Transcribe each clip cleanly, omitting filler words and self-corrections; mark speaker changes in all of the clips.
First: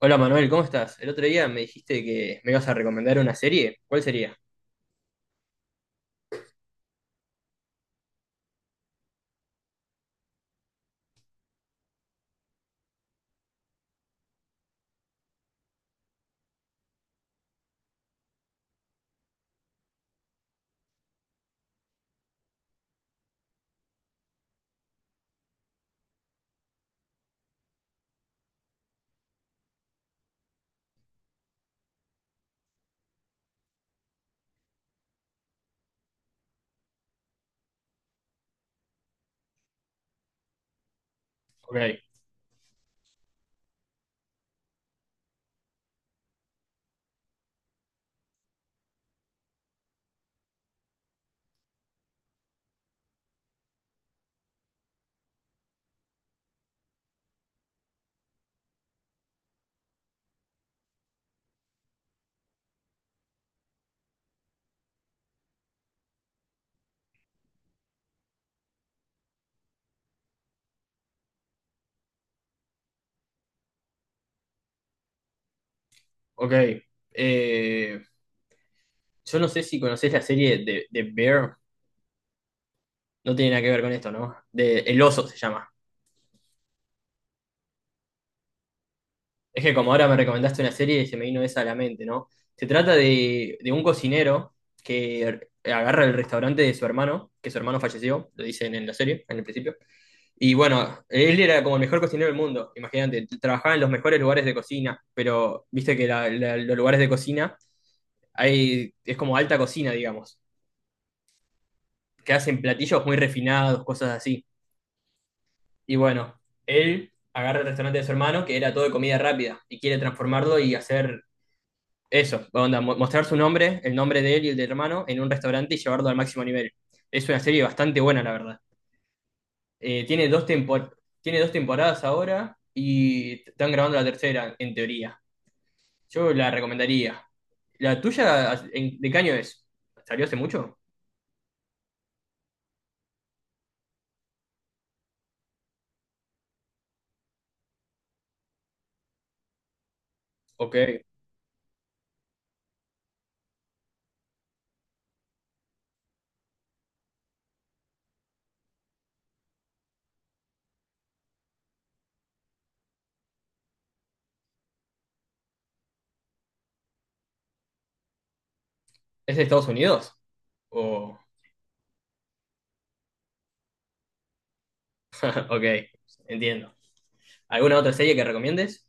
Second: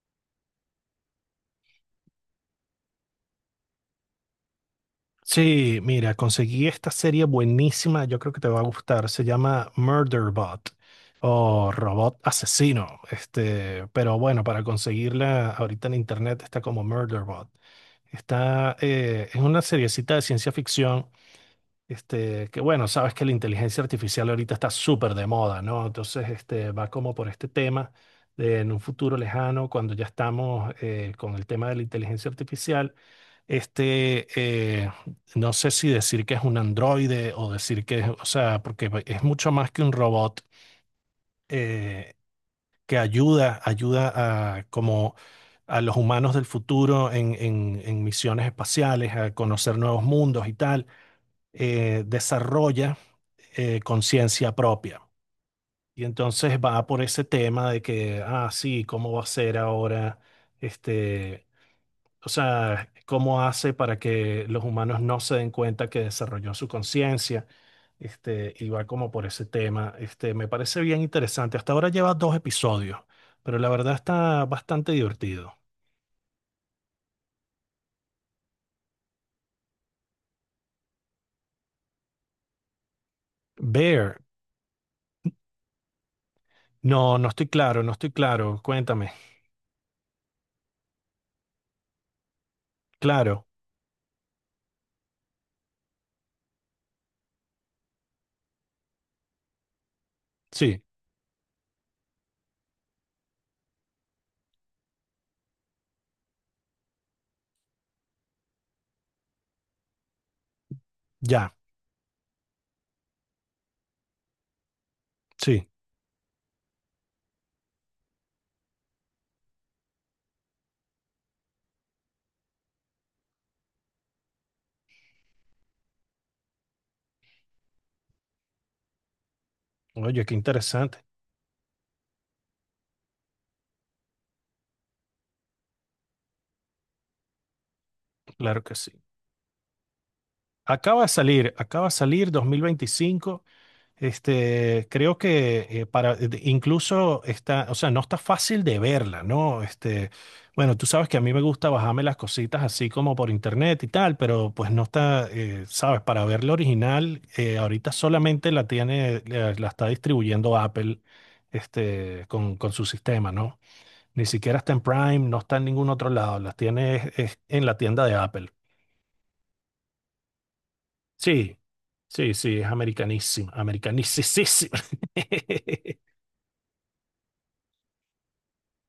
Speaker 1: Hola Manuel, ¿cómo estás? El otro día me dijiste que me ibas a recomendar una serie. ¿Cuál sería?
Speaker 2: Sí, mira, conseguí esta serie buenísima, yo creo que te va a gustar. Se llama Murderbot o Robot Asesino. Pero bueno, para conseguirla ahorita en internet está como Murderbot. Es una seriecita de ciencia ficción. Que bueno, sabes que la inteligencia artificial ahorita está súper de moda, ¿no? Entonces, va como por este tema de en un futuro lejano, cuando ya estamos con el tema de la inteligencia artificial este, eh, no sé si decir que es un androide o decir que es, o sea, porque es mucho más que un robot,
Speaker 1: Ok,
Speaker 2: eh, que ayuda a, como a los humanos del futuro en misiones espaciales, a conocer nuevos mundos y tal, desarrolla conciencia propia. Y entonces va por ese tema de que, ah, sí, ¿cómo va a ser ahora este? O sea, cómo hace para que los humanos no se den cuenta que desarrolló su conciencia, y va como por ese tema. Me parece bien interesante. Hasta ahora lleva dos episodios, pero la verdad está bastante divertido.
Speaker 1: ok. Eh, yo no sé si conocés la serie de Bear. No tiene nada que ver con esto,
Speaker 2: Bear,
Speaker 1: ¿no? De El Oso se llama.
Speaker 2: no, no estoy claro, no estoy claro. Cuéntame.
Speaker 1: Es que como ahora me recomendaste una serie, se me vino esa a la mente, ¿no? Se trata
Speaker 2: Claro,
Speaker 1: de un cocinero que agarra el restaurante de su hermano, que su hermano falleció, lo dicen en la serie, en el principio. Y
Speaker 2: sí,
Speaker 1: bueno, él era como el mejor cocinero del mundo, imagínate, trabajaba en los mejores lugares de cocina, pero viste que los lugares de cocina hay, es como alta cocina, digamos,
Speaker 2: ya,
Speaker 1: que hacen platillos muy refinados, cosas así.
Speaker 2: sí.
Speaker 1: Y bueno, él agarra el restaurante de su hermano, que era todo de comida rápida, y quiere transformarlo y hacer eso, onda, mostrar su nombre, el nombre de él y el del hermano, en un restaurante y llevarlo al máximo nivel. Es una serie bastante buena, la verdad.
Speaker 2: Oye, qué interesante.
Speaker 1: Tiene dos temporadas ahora y están grabando la tercera, en teoría. Yo la recomendaría. ¿La tuya
Speaker 2: Claro que sí.
Speaker 1: de qué año es? ¿Salió hace mucho?
Speaker 2: Acaba de salir 2025. Creo que incluso está, o sea, no está fácil de verla, ¿no?
Speaker 1: Ok.
Speaker 2: Bueno, tú
Speaker 1: ¿Es
Speaker 2: sabes que a mí me gusta bajarme las cositas así como por internet y tal, pero pues no está, sabes, para ver la original, ahorita solamente la está distribuyendo Apple, con su sistema, ¿no? Ni siquiera está en Prime, no está en ningún otro lado, es en la tienda de Apple.
Speaker 1: de Estados Unidos? O...
Speaker 2: Sí, sí, sí, es americanísima, americanísima.
Speaker 1: Ok, entiendo. ¿Alguna otra serie que recomiendes?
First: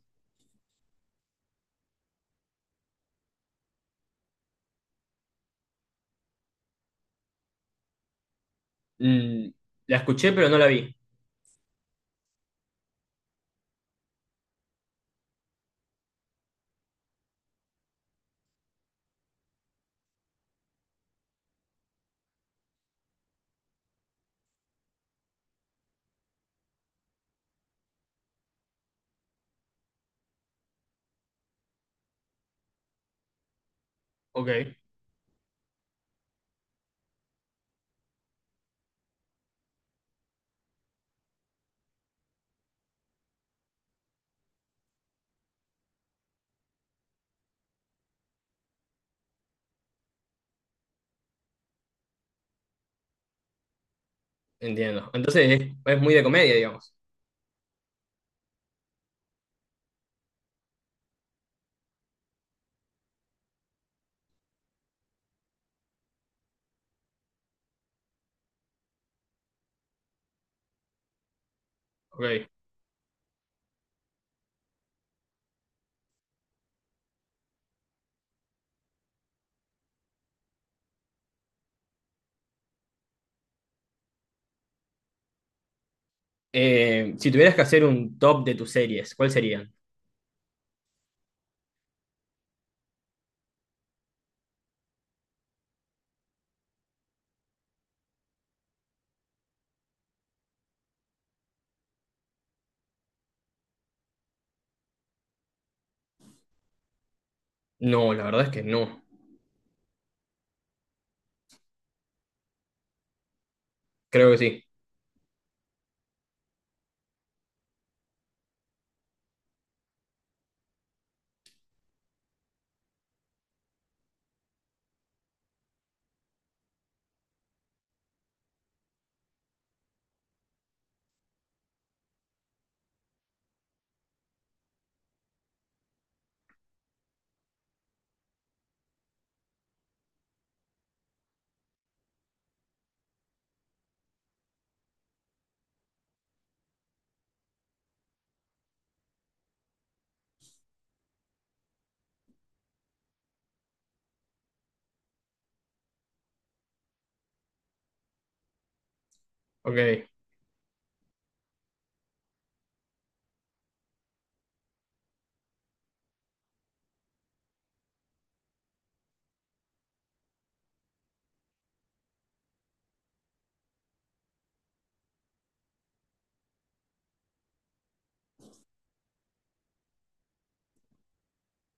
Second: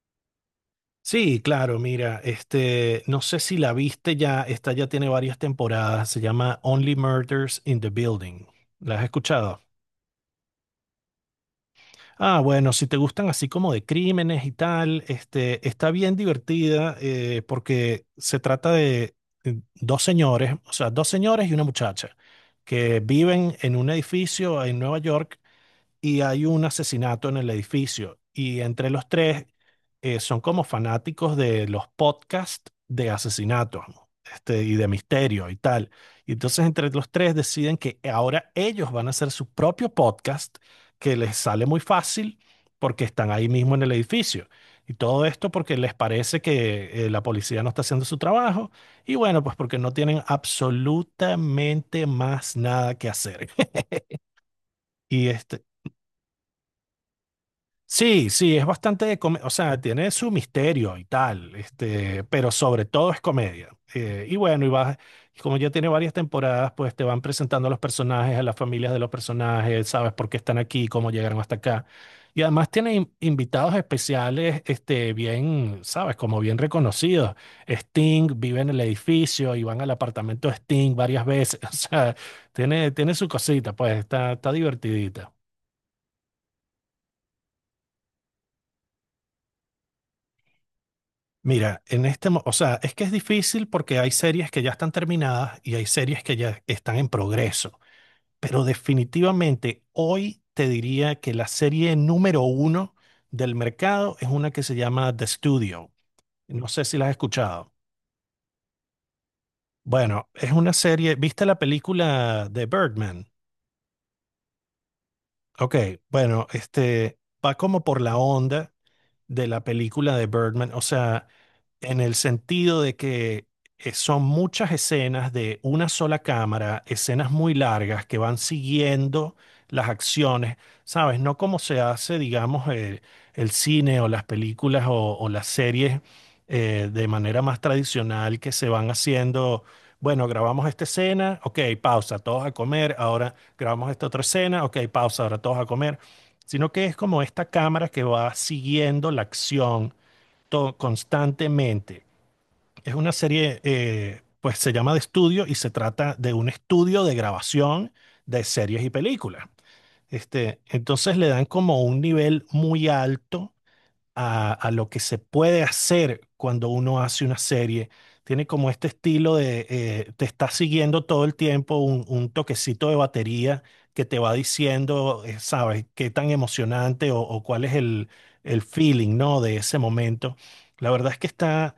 Speaker 2: Sí, claro, mira, no sé si la viste ya, esta ya tiene varias temporadas, se llama Only Murders in the Building. ¿La has
Speaker 1: Mm,
Speaker 2: escuchado?
Speaker 1: la escuché, pero no la vi.
Speaker 2: Ah, bueno, si te gustan así como de crímenes y tal, está bien divertida, porque se trata de dos señores, o sea, dos señores y una muchacha que viven en un edificio en Nueva York y hay un asesinato en el edificio. Y entre los tres son como fanáticos de los podcasts de asesinatos, ¿no? Y
Speaker 1: Ok,
Speaker 2: de misterio y tal. Y entonces entre los tres deciden que ahora ellos van a hacer su propio podcast que les sale muy fácil porque están ahí mismo en el edificio. Y todo esto porque les parece que la policía no está haciendo su trabajo y bueno, pues porque no tienen absolutamente más nada que hacer.
Speaker 1: entiendo.
Speaker 2: Y,
Speaker 1: Entonces
Speaker 2: este-
Speaker 1: es, muy de comedia, digamos.
Speaker 2: Sí, sí, es o sea, tiene su misterio y tal, pero sobre todo es comedia. Y como ya tiene varias temporadas, pues te van presentando a los personajes, a las familias de los personajes, sabes por qué están aquí, cómo llegaron hasta acá. Y
Speaker 1: Ok.
Speaker 2: además tiene invitados especiales, bien, sabes, como bien reconocidos. Sting vive en el edificio y van al apartamento de Sting varias veces. O sea, tiene, tiene su cosita, pues está, está divertidita.
Speaker 1: Si tuvieras que hacer un top de tus series, ¿cuáles serían?
Speaker 2: Mira, o sea, es que es difícil porque hay series que ya están terminadas y hay series que ya están en progreso, pero definitivamente hoy te diría que la serie número uno del mercado es una que se llama The Studio. No sé si la has escuchado.
Speaker 1: No, la verdad es que no.
Speaker 2: Bueno, es una serie, ¿viste la película de Birdman?
Speaker 1: Creo que sí.
Speaker 2: Ok, bueno, va como por la onda de la película de Birdman, o sea, en el sentido de que son muchas escenas de una sola cámara, escenas muy largas que van siguiendo las acciones, ¿sabes? No como se hace, digamos, el cine o las películas o las series de manera más tradicional que se van haciendo. Bueno, grabamos esta escena, ok, pausa, todos a comer, ahora grabamos esta otra escena, ok, pausa, ahora todos a comer, sino que es como esta cámara que va siguiendo la acción constantemente. Es una serie, pues se llama de estudio y se trata de un estudio de grabación de series y películas.
Speaker 1: Ok,
Speaker 2: Entonces le dan como un nivel muy alto a lo que se puede hacer cuando uno hace una serie. Tiene como este estilo de, te está siguiendo todo el tiempo un toquecito de batería que te va diciendo, sabes, qué tan emocionante o cuál es el feeling, ¿no? De ese momento. La verdad es que está,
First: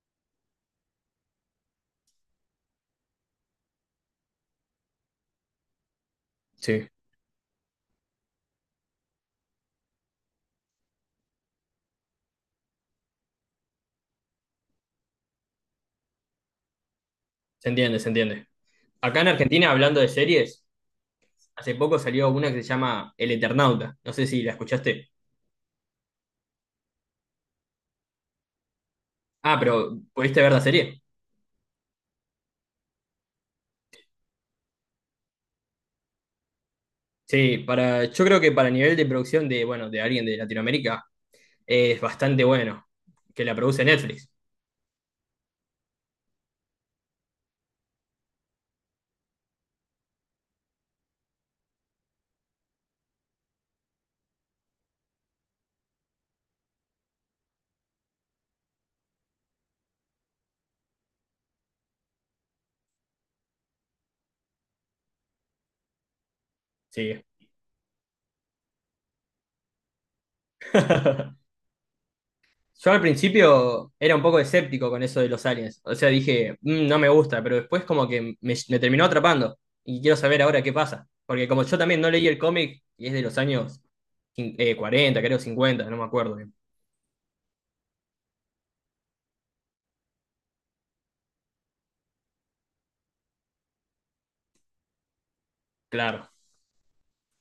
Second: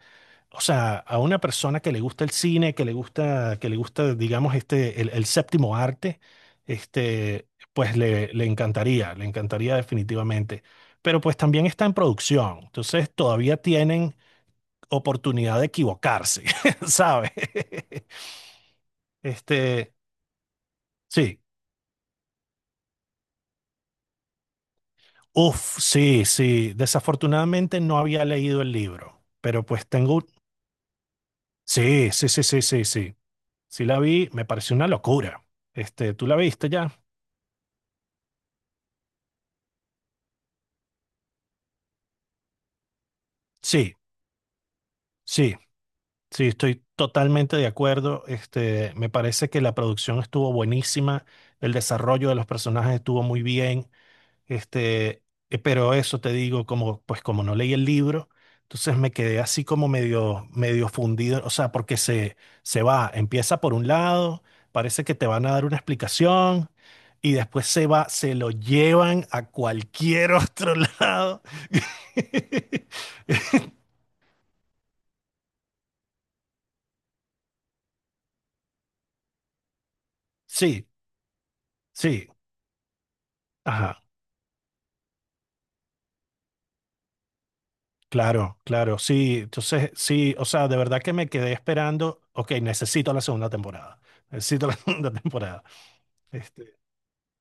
Speaker 2: o sea, a una persona que le gusta el cine, que le gusta, digamos, el séptimo arte,
Speaker 1: sí.
Speaker 2: pues le, le encantaría definitivamente. Pero pues también está en producción, entonces todavía tienen oportunidad de equivocarse, ¿sabes?
Speaker 1: Se entiende, se entiende. Acá en Argentina,
Speaker 2: Este,
Speaker 1: hablando de series,
Speaker 2: sí,
Speaker 1: hace poco salió una que se llama El Eternauta. No sé si la escuchaste.
Speaker 2: uf, sí, sí. Desafortunadamente no había leído el libro,
Speaker 1: Ah,
Speaker 2: pero pues
Speaker 1: pero
Speaker 2: tengo,
Speaker 1: ¿pudiste ver la serie?
Speaker 2: sí, sí, sí, sí, sí, sí. Sí la vi, me pareció una locura. ¿Tú la viste ya?
Speaker 1: Sí, para, yo creo que para nivel de producción de, bueno, de alguien de Latinoamérica, es bastante bueno que la produce
Speaker 2: Sí.
Speaker 1: Netflix.
Speaker 2: Sí, sí, estoy totalmente de acuerdo. Me parece que la producción estuvo buenísima, el desarrollo de los personajes estuvo muy bien. Este, pero eso te digo, como, pues como no leí el libro, entonces me quedé así como medio, medio fundido. O sea, porque se va, empieza por un lado, parece que te van a dar una explicación.
Speaker 1: Sí.
Speaker 2: Y después se va, se lo llevan a cualquier otro lado.
Speaker 1: Yo al principio era un poco escéptico con eso de los aliens. O sea, dije, "Mm, no me gusta, pero después como que me terminó atrapando. Y quiero saber ahora qué
Speaker 2: Sí,
Speaker 1: pasa. Porque como yo también no leí
Speaker 2: sí.
Speaker 1: el cómic, y es de los años
Speaker 2: Ajá.
Speaker 1: 40, creo, 50, no me acuerdo bien.
Speaker 2: Claro, claro, sí, entonces sí, o sea, de verdad que me quedé esperando, ok, necesito la segunda temporada, necesito la segunda temporada.
Speaker 1: Claro.
Speaker 2: Este,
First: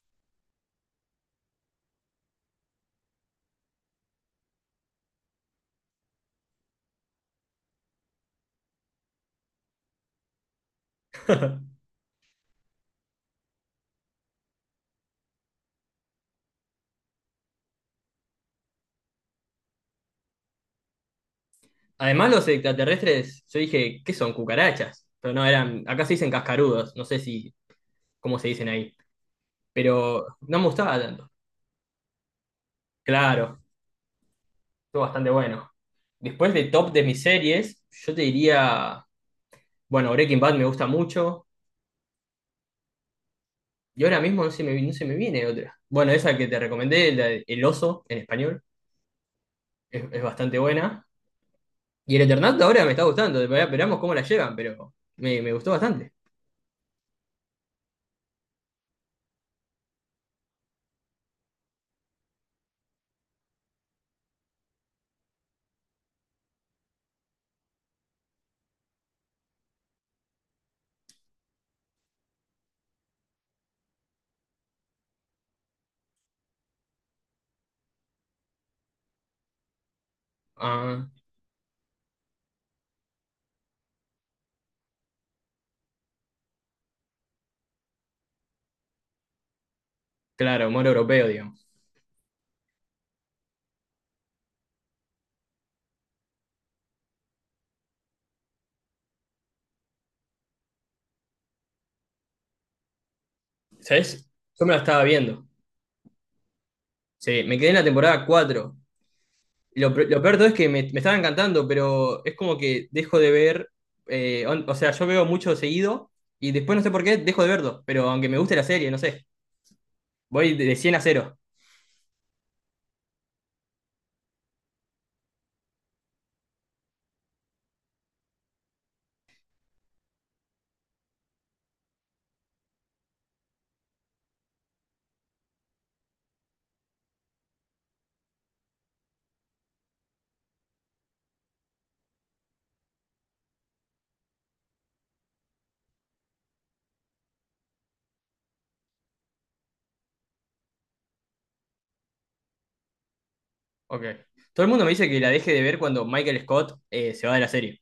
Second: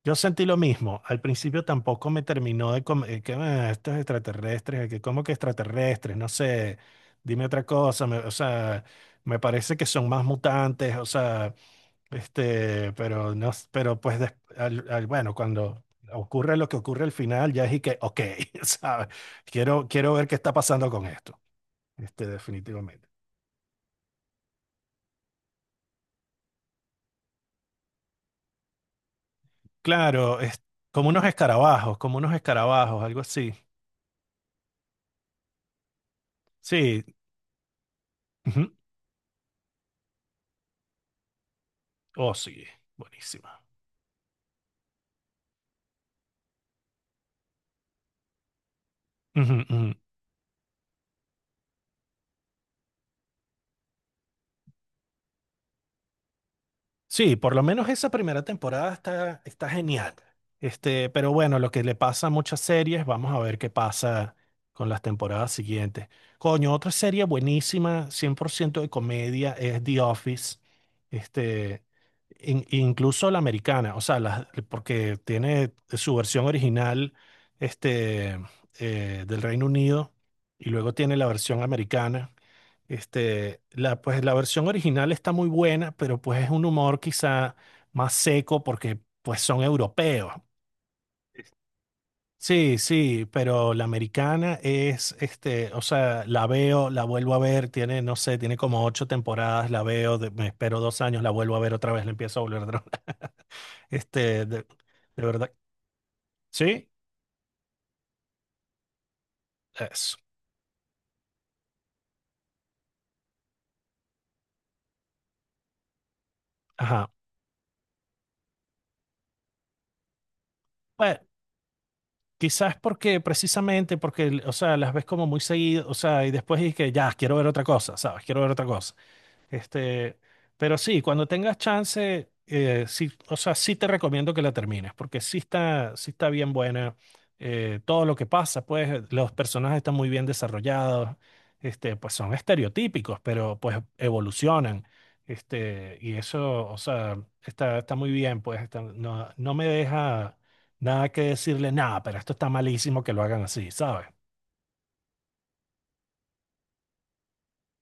Speaker 2: yo sentí lo mismo, al principio tampoco me terminó que, ah, estos extraterrestres, que como que extraterrestres, no sé, dime otra cosa, o sea, me parece que son más mutantes, o sea, pero no, pero pues, bueno, cuando ocurre lo que ocurre al final, ya es y que, ok, ¿sabes? Quiero, quiero ver qué está pasando con esto.
Speaker 1: Además los
Speaker 2: Definitivamente.
Speaker 1: extraterrestres, yo dije, ¿qué son? Cucarachas. Pero no, eran, acá se dicen cascarudos, no sé si cómo se dicen ahí. Pero
Speaker 2: Claro,
Speaker 1: no
Speaker 2: es
Speaker 1: me gustaba tanto.
Speaker 2: como unos escarabajos, algo así.
Speaker 1: Claro, estuvo bastante bueno. Después de top de
Speaker 2: Sí.
Speaker 1: mis series, yo te
Speaker 2: Ujú.
Speaker 1: diría, bueno, Breaking Bad me gusta mucho.
Speaker 2: Oh, sí. Buenísima.
Speaker 1: Y ahora mismo no se me viene otra. Bueno, esa que te recomendé, la de El Oso, en español,
Speaker 2: Ujú, ujú.
Speaker 1: es, bastante buena. Y el Eternauta ahora me está gustando, esperamos cómo la llevan, pero me gustó bastante.
Speaker 2: Sí, por lo menos esa primera temporada está, está genial. Pero bueno, lo que le pasa a muchas series, vamos a ver qué pasa con las temporadas siguientes. Coño, otra serie buenísima, 100% de comedia, es The Office. Este, Incluso la americana, o sea, porque tiene su versión original, este, del Reino Unido y luego
Speaker 1: Ah,
Speaker 2: tiene la versión americana. Pues la versión original está muy buena, pero pues es un humor quizá más seco porque pues son europeos.
Speaker 1: claro, humor europeo, digamos.
Speaker 2: Sí, sí, pero la americana es, o sea, la veo, la vuelvo a ver, tiene, no sé, tiene como 8 temporadas, la veo, me espero 2 años, la vuelvo a ver otra vez, la empiezo a volver a ver.
Speaker 1: ¿Sabes?
Speaker 2: Este,
Speaker 1: Yo
Speaker 2: de,
Speaker 1: me la estaba
Speaker 2: de
Speaker 1: viendo.
Speaker 2: verdad. Sí,
Speaker 1: Sí, me quedé en la temporada cuatro. Lo, pe-
Speaker 2: eso.
Speaker 1: lo peor de todo es que me estaba encantando, pero es como que dejo de ver, o sea, yo veo mucho seguido y después no sé por
Speaker 2: Ajá.
Speaker 1: qué dejo de verlo, pero aunque me guste la serie, no sé, voy de 100 a
Speaker 2: Bueno,
Speaker 1: 0.
Speaker 2: quizás porque, precisamente porque, o sea, las ves como muy seguido, o sea, y después es que ya, quiero ver otra cosa, ¿sabes? Quiero ver otra cosa. Este, pero sí, cuando tengas chance, sí, o sea, sí te recomiendo que la termines, porque sí está bien buena. Todo lo que pasa, pues los personajes están muy bien desarrollados, pues son estereotípicos, pero pues evolucionan. Y eso, o sea, está, está muy bien, pues no, no me deja nada que decirle, nada, pero esto está malísimo que lo hagan así,
Speaker 1: Ok.
Speaker 2: ¿sabes?
Speaker 1: Todo el mundo me dice que la deje de ver cuando Michael Scott se va de la serie.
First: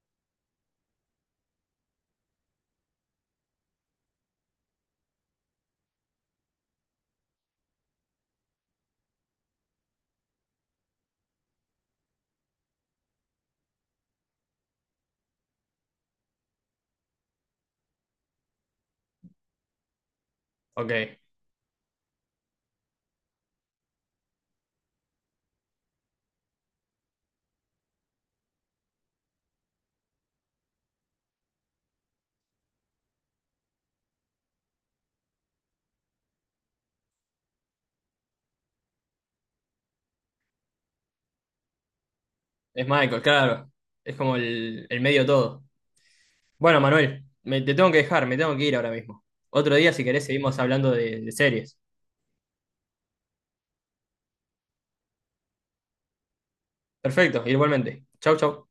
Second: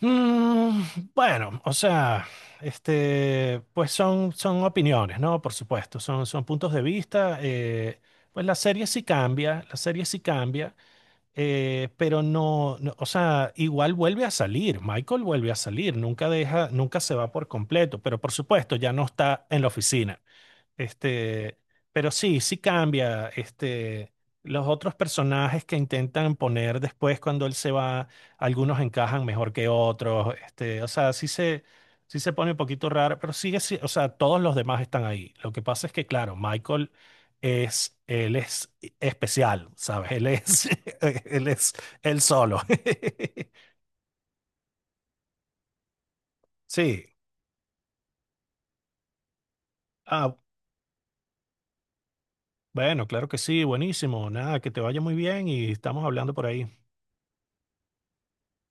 Speaker 2: Mm, bueno, o sea, pues son, son opiniones, ¿no? Por supuesto, son, son puntos de vista. Pues la serie sí cambia, la serie sí cambia, pero no, no, o sea, igual vuelve a salir, Michael vuelve a salir, nunca deja, nunca se va por completo, pero por supuesto ya no está en la oficina.
Speaker 1: Ok.
Speaker 2: Este, pero sí, sí cambia. Los otros personajes que intentan poner después cuando él se va, algunos encajan mejor que otros. O sea, sí se pone un poquito raro, pero sigue, o sea, todos los demás están ahí. Lo que pasa es que, claro, Michael es, él es especial, ¿sabes? Él es, él es él solo.
Speaker 1: Es Michael, claro. Es como el medio todo. Bueno,
Speaker 2: Sí.
Speaker 1: Manuel, te tengo que dejar, me tengo que ir ahora mismo. Otro día, si querés,
Speaker 2: Ah,
Speaker 1: seguimos hablando de series.
Speaker 2: bueno, claro que sí, buenísimo. Nada, que te vaya muy bien y estamos hablando por ahí.
Speaker 1: Perfecto, igualmente. Chau, chau.